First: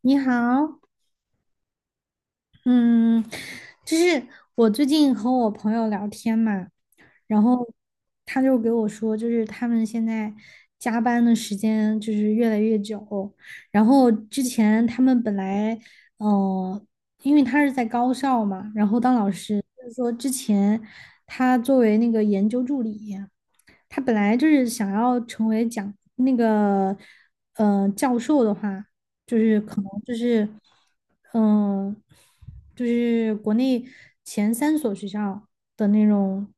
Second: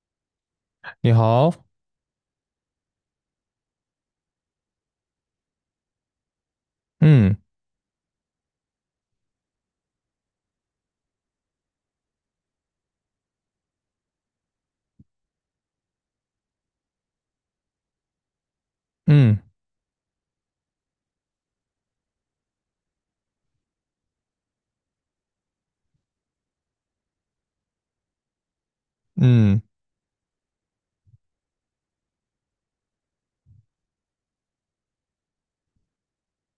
你好，你好，嗯，就是我最近和我朋友聊天嘛，嗯然后他就给我说，就是他们现在加班的时间就是越来越久，然后之前他们本来，呃，因为他是在高校嘛，然后当老嗯师，就是说之前他作为那个研究助理。他本来就是想要成为讲那个教授的话，就是嗯可能就是嗯、呃就是国内前三所学校的那种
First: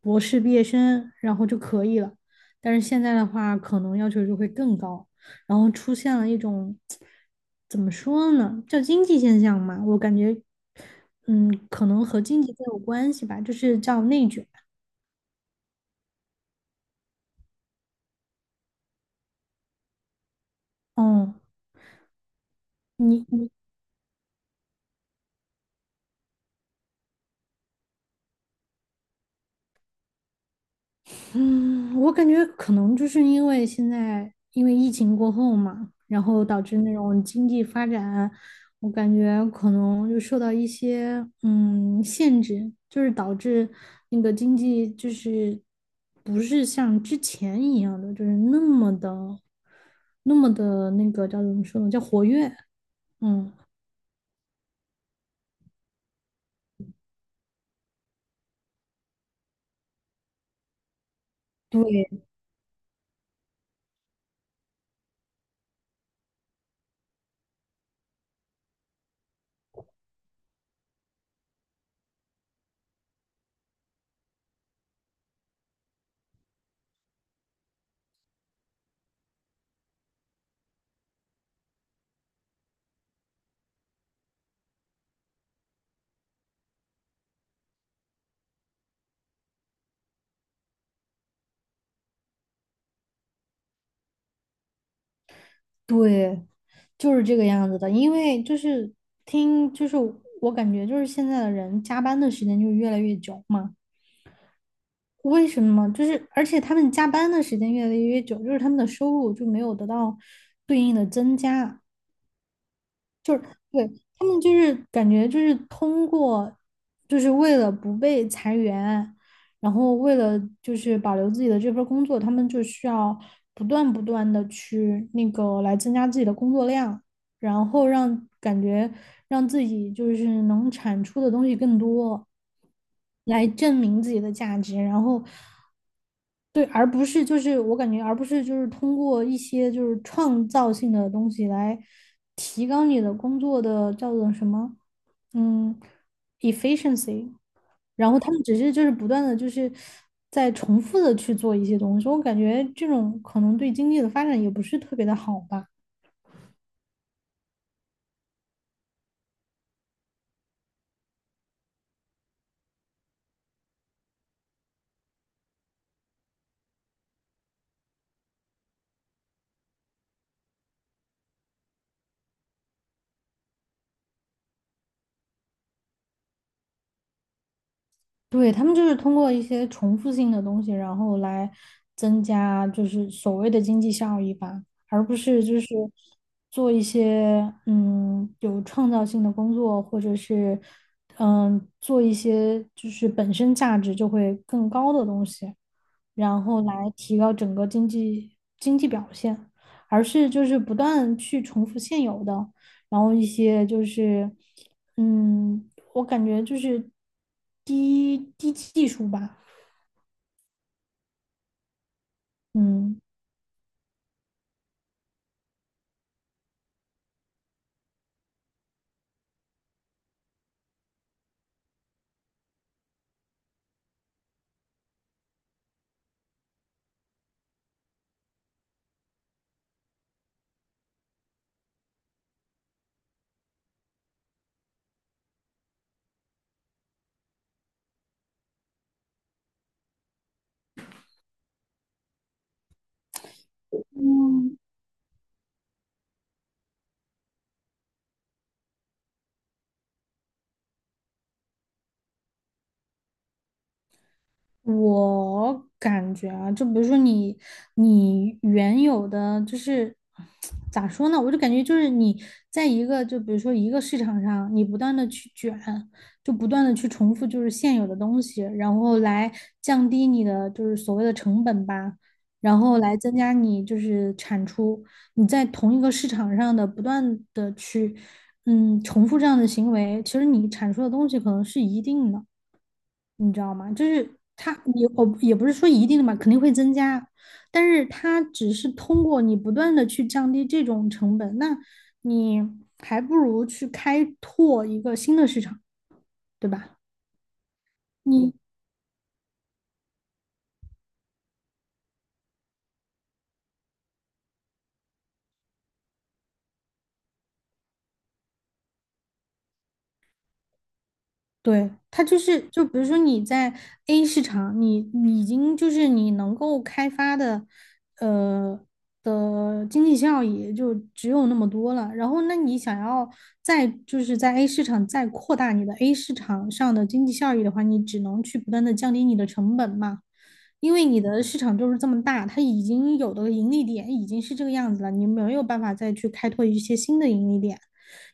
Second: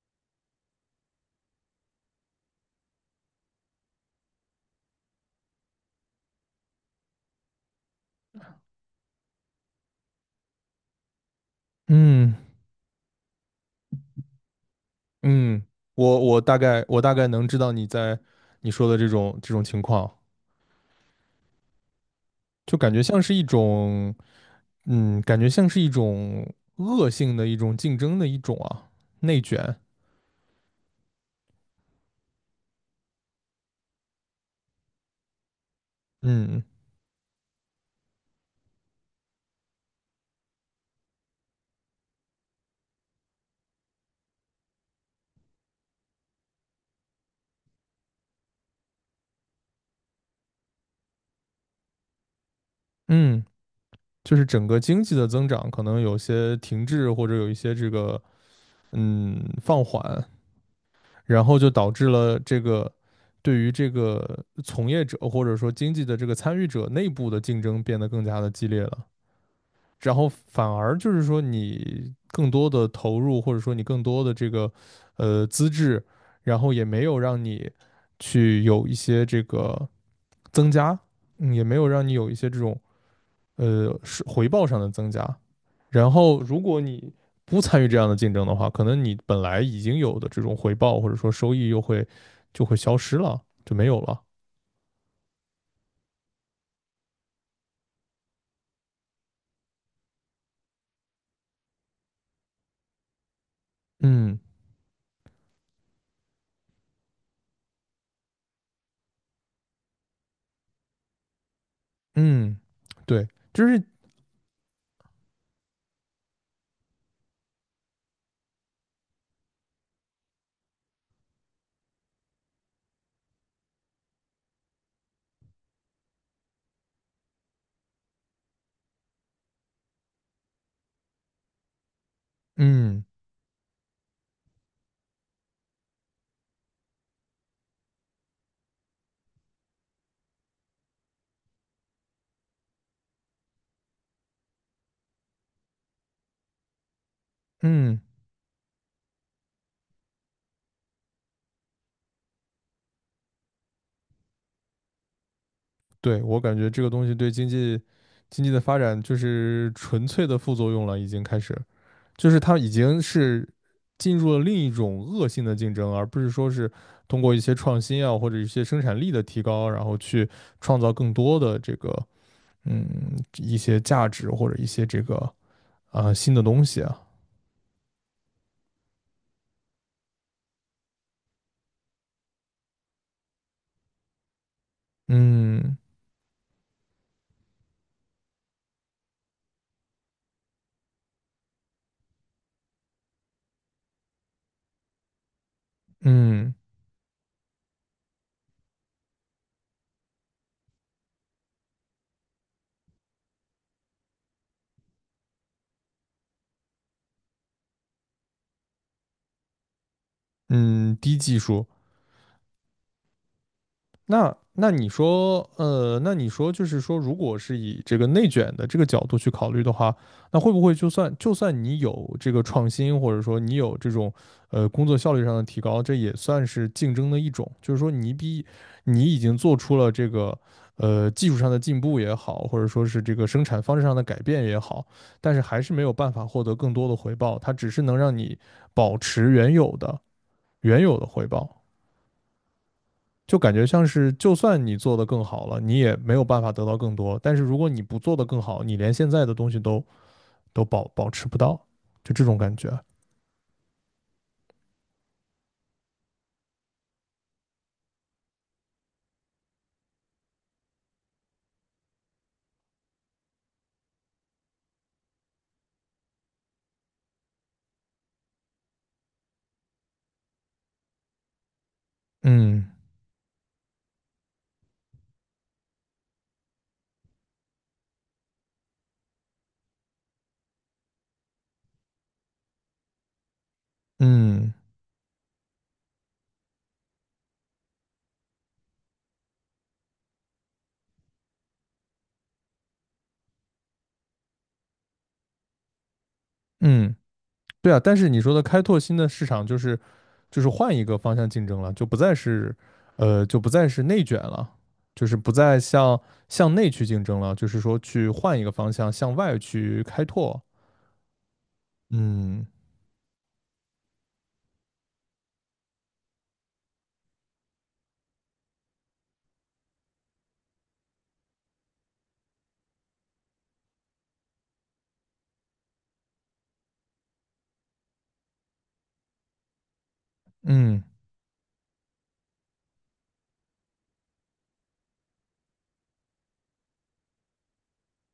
博士毕业生，然后就可以了。但是现在的话，可能要求就会更高，然后出现了一种怎么说呢，叫经济现象嘛，我感觉可能和嗯经济更有关系吧，就是叫内卷。嗯，我大概能知道你说的这种情况，嗯，就感觉像你是一你种，感觉像是一种恶性的一种竞争的一种啊，内卷，嗯，我感觉可能就是因为现在因为疫情过后嘛，然后导嗯致那种经济发展，我感觉可能就受到一些限制，就是导致那个经济就是不是像之前一样的，就是那么的那个叫怎么说呢，叫活跃。嗯，嗯，就是整个经济的增长可能有些停滞或者有一些这个放缓，然后就导致对，了这个对于这个从业者或者说经济的这个参与者内部的竞争变得更加的激烈了。然后反而就是说，你更多的投入或者说你更多的这个资质，然后也没有让你去有一些这个增加，也没有让你有一些这种是回报上的增加。然后，如果你不参与这样的竞争的话，可能你本来已经有的这种回报或者说收益就会消失了，就没有了。对，就是这个样子的。因为就是听，就是我感觉就是现在的人加班的时间就越来越久嘛。嗯为什么？就是而且他们加班的时间越来越久，就是他们的收入就没有得到对应的增加。嗯，对，就是对，他们就是感觉就是通过，就是为了不被裁员，然后为了就是保留自己的这份儿工作，他们就需要不断的去那个来增加自己的工作量。然后让感觉让自己就是能产出的东西更多，嗯来证明自己的价值，然后对，而不是就是我感觉，而不是就是通过一些就是创造性的东西来提高你的工作的叫做什么，嗯，efficiency，嗯，然后他们只是就是不断的就是在重复的去做一些东西，我感觉这种可能对经济的发展也不是特别的好吧。对，我感觉这个东西对经济的发展就是纯粹的副作用了，已经开始，就是它已经是进入了另一种恶性的竞争，而不是说是通过一些创新啊或者一些生产力的提高，然后去创造更多的这个一些价值或者一些这个啊、新的东西啊，对，他们就是通过一些重复性的东西，然后来增加就是所谓的经济效益吧，而不是就是嗯做一些有创造性的工作，或者是做一些就是本身价值就会更高的东西，然嗯后来提高整个经济表现，而是就是不断去重复现有的。然后一些就是，嗯，我感觉就是低技术吧，嗯，低技术嗯。那你说就是说，如果是以这个内卷的这个角度去考虑的话，那会不会就算你有这个创新，或者说你有这种工作效率上的提高，这也算是竞争的一种，就是说你已经做出了这个技术上的进步也好，或者说是这个生产方式上的改变也好，但是还是没有办法获得更多的回报，它只是能让你保持原有的回报。就感觉像是，就嗯。算你做的更好了，你也没有办法得到更多。但是如果你不做的更好，你连现在的东西都保持不到，就这种感觉。我感觉啊，就比如说你，你原有的就是咋说呢？我就感觉就是你在一个就比如说一个市场上，你不断的去卷，就不断的去重复就是现有的东西，然后来降低你的就是所谓的成本吧，然嗯后来增加你就是产出。你在同一个市场上的不断的去重复这样的行为，其实你产出的东西可能是一定的。你知道吗？就是嗯它，也我也不是说一定的嘛，肯定会增加，但是它只是通过你不断的去降低这种成本，那你还不如去开拓一个新的市场，对吧？嗯，对啊。但是你说你的开拓新的市场，就是换一个方向竞争了，就不再是内卷了，就是不再向内去竞争了，就是说去换一个方向向外去开拓。对，它就是，嗯就比如说你在 A 市场，你已经就是你能够开发的，呃的经济效益就只有那么多了。然后，那你想要再就是在 A 市场再扩大你的 A 市场上的经济效益的话，你只能去不断的降低你的成本嘛，因嗯，为你的市场就是这么大，它已经有的盈利点已经是这个样子了，你没有办法再去开拓一些新的盈利点。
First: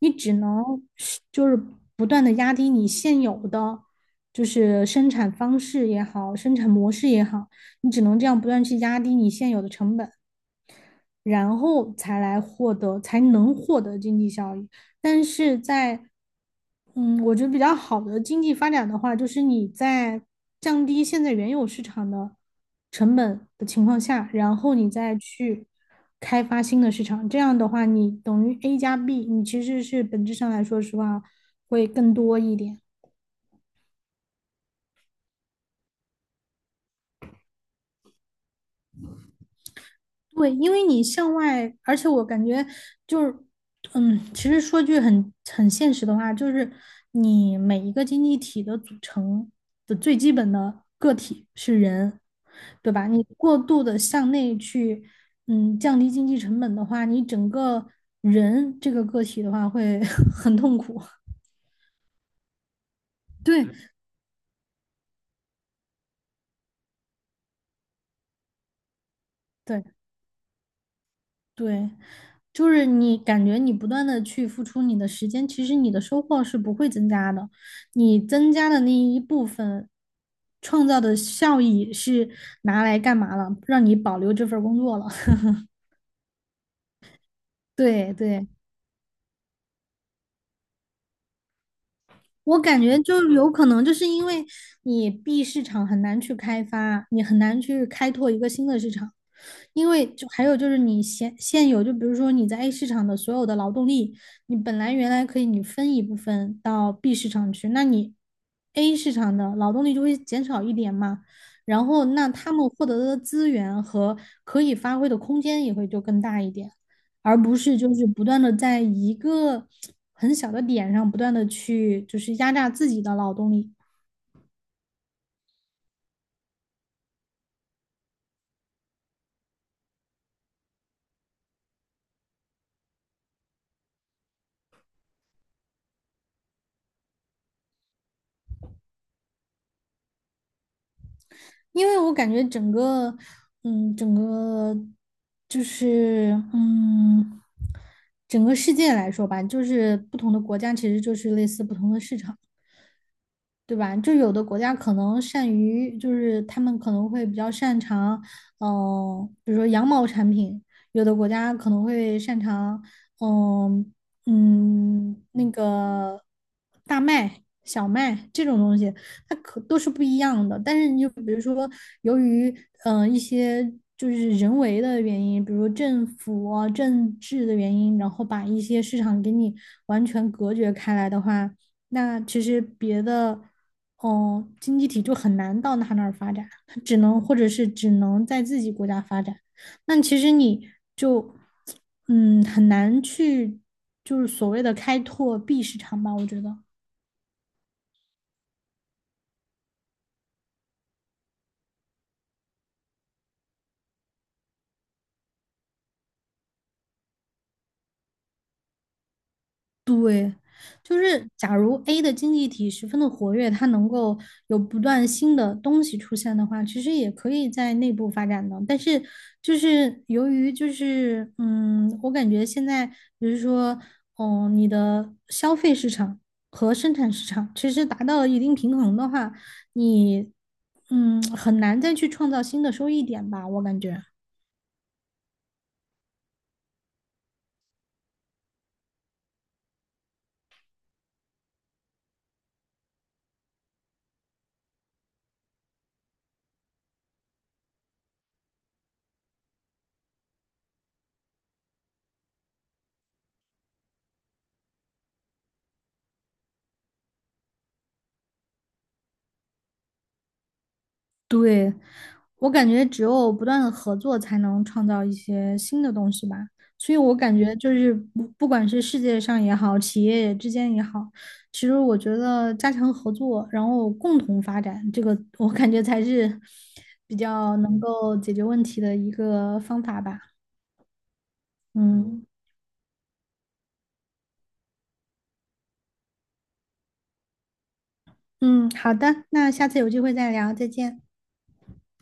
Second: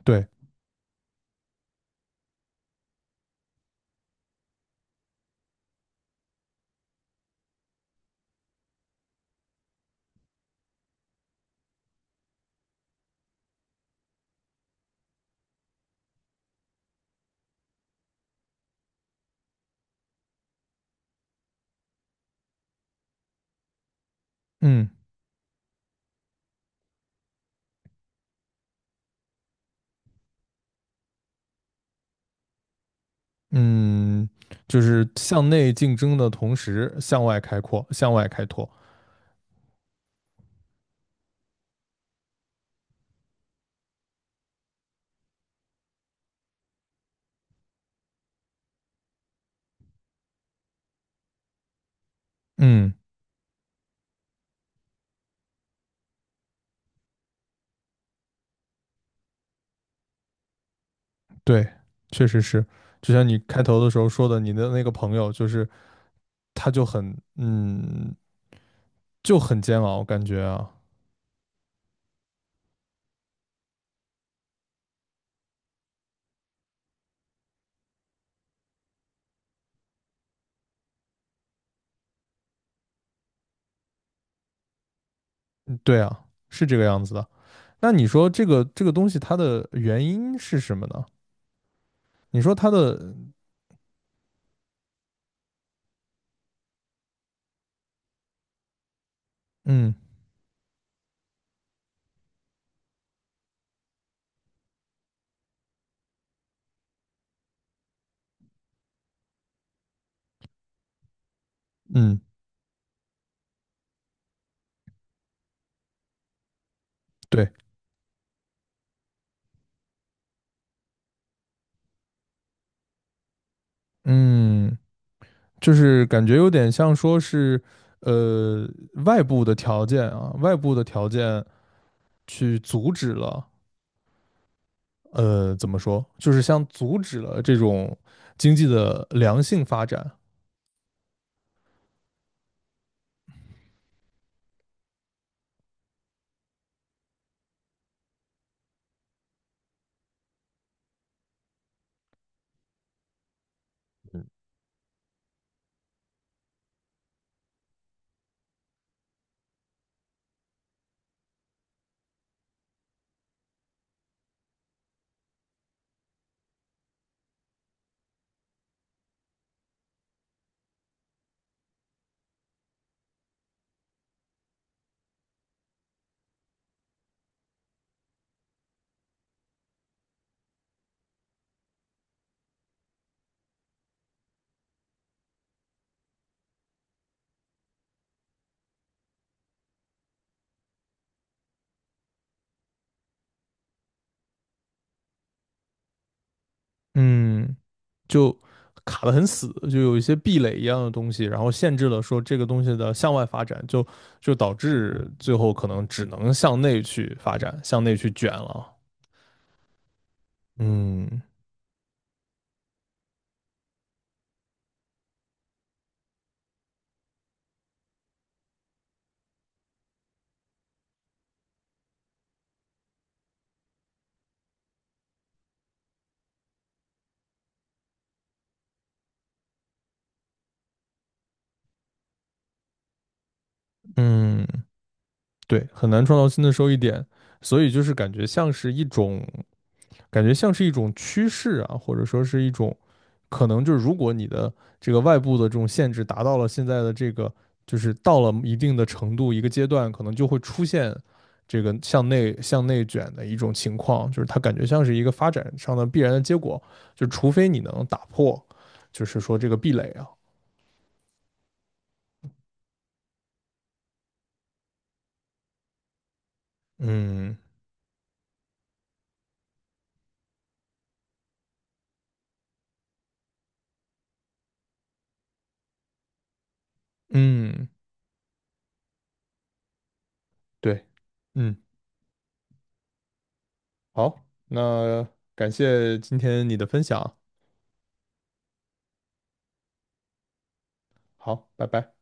你对，只能是就是不断的压低你现有的就是生产方式也好，生产模式也好，你只能这样不断去压低你现有的成本，然后才来获得，才能获得经济效益。但是在我觉得比较好的经济发展的话，就是你在降低现在原有市场的成本的情况下，然后你嗯。再去开发新的市场。这样的话，你等于 A 加 B，你其实是本质上来说实话会更多一点。嗯，就是向内竞争的同时向外开拓。对，因为你向外，而且我感觉就是，其实说句很现实的话，就是你每一个经济体的组成的最基本的个体是人，对嗯，吧？你过度的向内去，降低经济成本的话，你整个人这个个体的话会 很痛苦。对，确实是。就像你 开对，头的时候说的，你的那个朋友，就是他就很煎对，熬，感觉啊，对，就是你感觉你不断的去付出你的时间，其实你的收获是不会增加的，你增加的那一部分创造的效益是拿来干嘛了？让你保留这份儿工作了。对啊，是这个样子的。那你对说这对。个这个东西它的原因是什么呢？你说我它感觉的，就有可能，就是因为你 B 市场很难去开发，你很难去开拓一个新的市场，因嗯为就还有就是你现有，就比如说你在 A 市场的所有的劳动力，你本来原来可以你分一部分到 B 市场去，那你 A 市场的劳动力就会减少一点嘛，然后嗯，那他们获得的资源和可以发挥的空间也会就更大一点。而对，不是就是不断的在一个很小的点上不断的去就是压榨自己的劳动力，嗯，就是感觉有点像说是，呃，外部的条件啊，外部的条件。去阻止了，怎么说，就是像阻止了这种经济的良性发展，因为我感觉整个，整个就是整个世界来说吧，就是不同的国家其实就是类似不同的市场。对吧？就有的国家可能善于，就是他们可能会比较擅长，比如说羊毛产品；有的国家可能会擅长，嗯、那个大麦、小麦这种东西，它可都是不一样的。但是你就比如说，由于一些就是人为的原因，比如政府啊、政治的原因，然后把一些市场给你完全隔绝开来的话。那其实别的，哦，经济体就很难到他那儿发展，他只能或者是只能在自己国家发展。那其实你就，很难去就是所谓的开拓 B 市场吧，我觉得。嗯，就卡得很死，就有一些壁垒一样的东西，然后限制了说这个东西的向外发展，就导致最后可能只能向内去发展，向内去卷了，对，就嗯是假如 A 的经济体十分的活跃，它能够有不断新的东西出现的话，其实也可以在内部发展的。但是就是由于就是我感觉现在比如说，你的消费市场和生产市场其实达到了一定平衡的话，你很难再去创造新的收益点吧，我感觉。嗯，对，很难创造新的收益点，所以就是感觉像是一种趋势啊，或者说是一种可能，就是如果你的这个外部的这种限制达到了现在的这个，就是到了一定的程度一个阶段，可能就会出现这个向内卷的一种情况，就是它感觉像是一个发展上的必然的结果，就除非你能打破，就是说这个壁垒啊，对，我感觉只有不断的合作，才能创造一些新的东西吧。所以我嗯感觉就是不管是世界上也好，企业之间也好，其实我觉得加强合作，然后共同发展，这个我感觉才是 比较嗯，能够解决问题的一个方法吧。对，嗯，嗯好，那感谢今天你的分享，嗯，好的，那下次有机会再聊，再见。好，拜拜。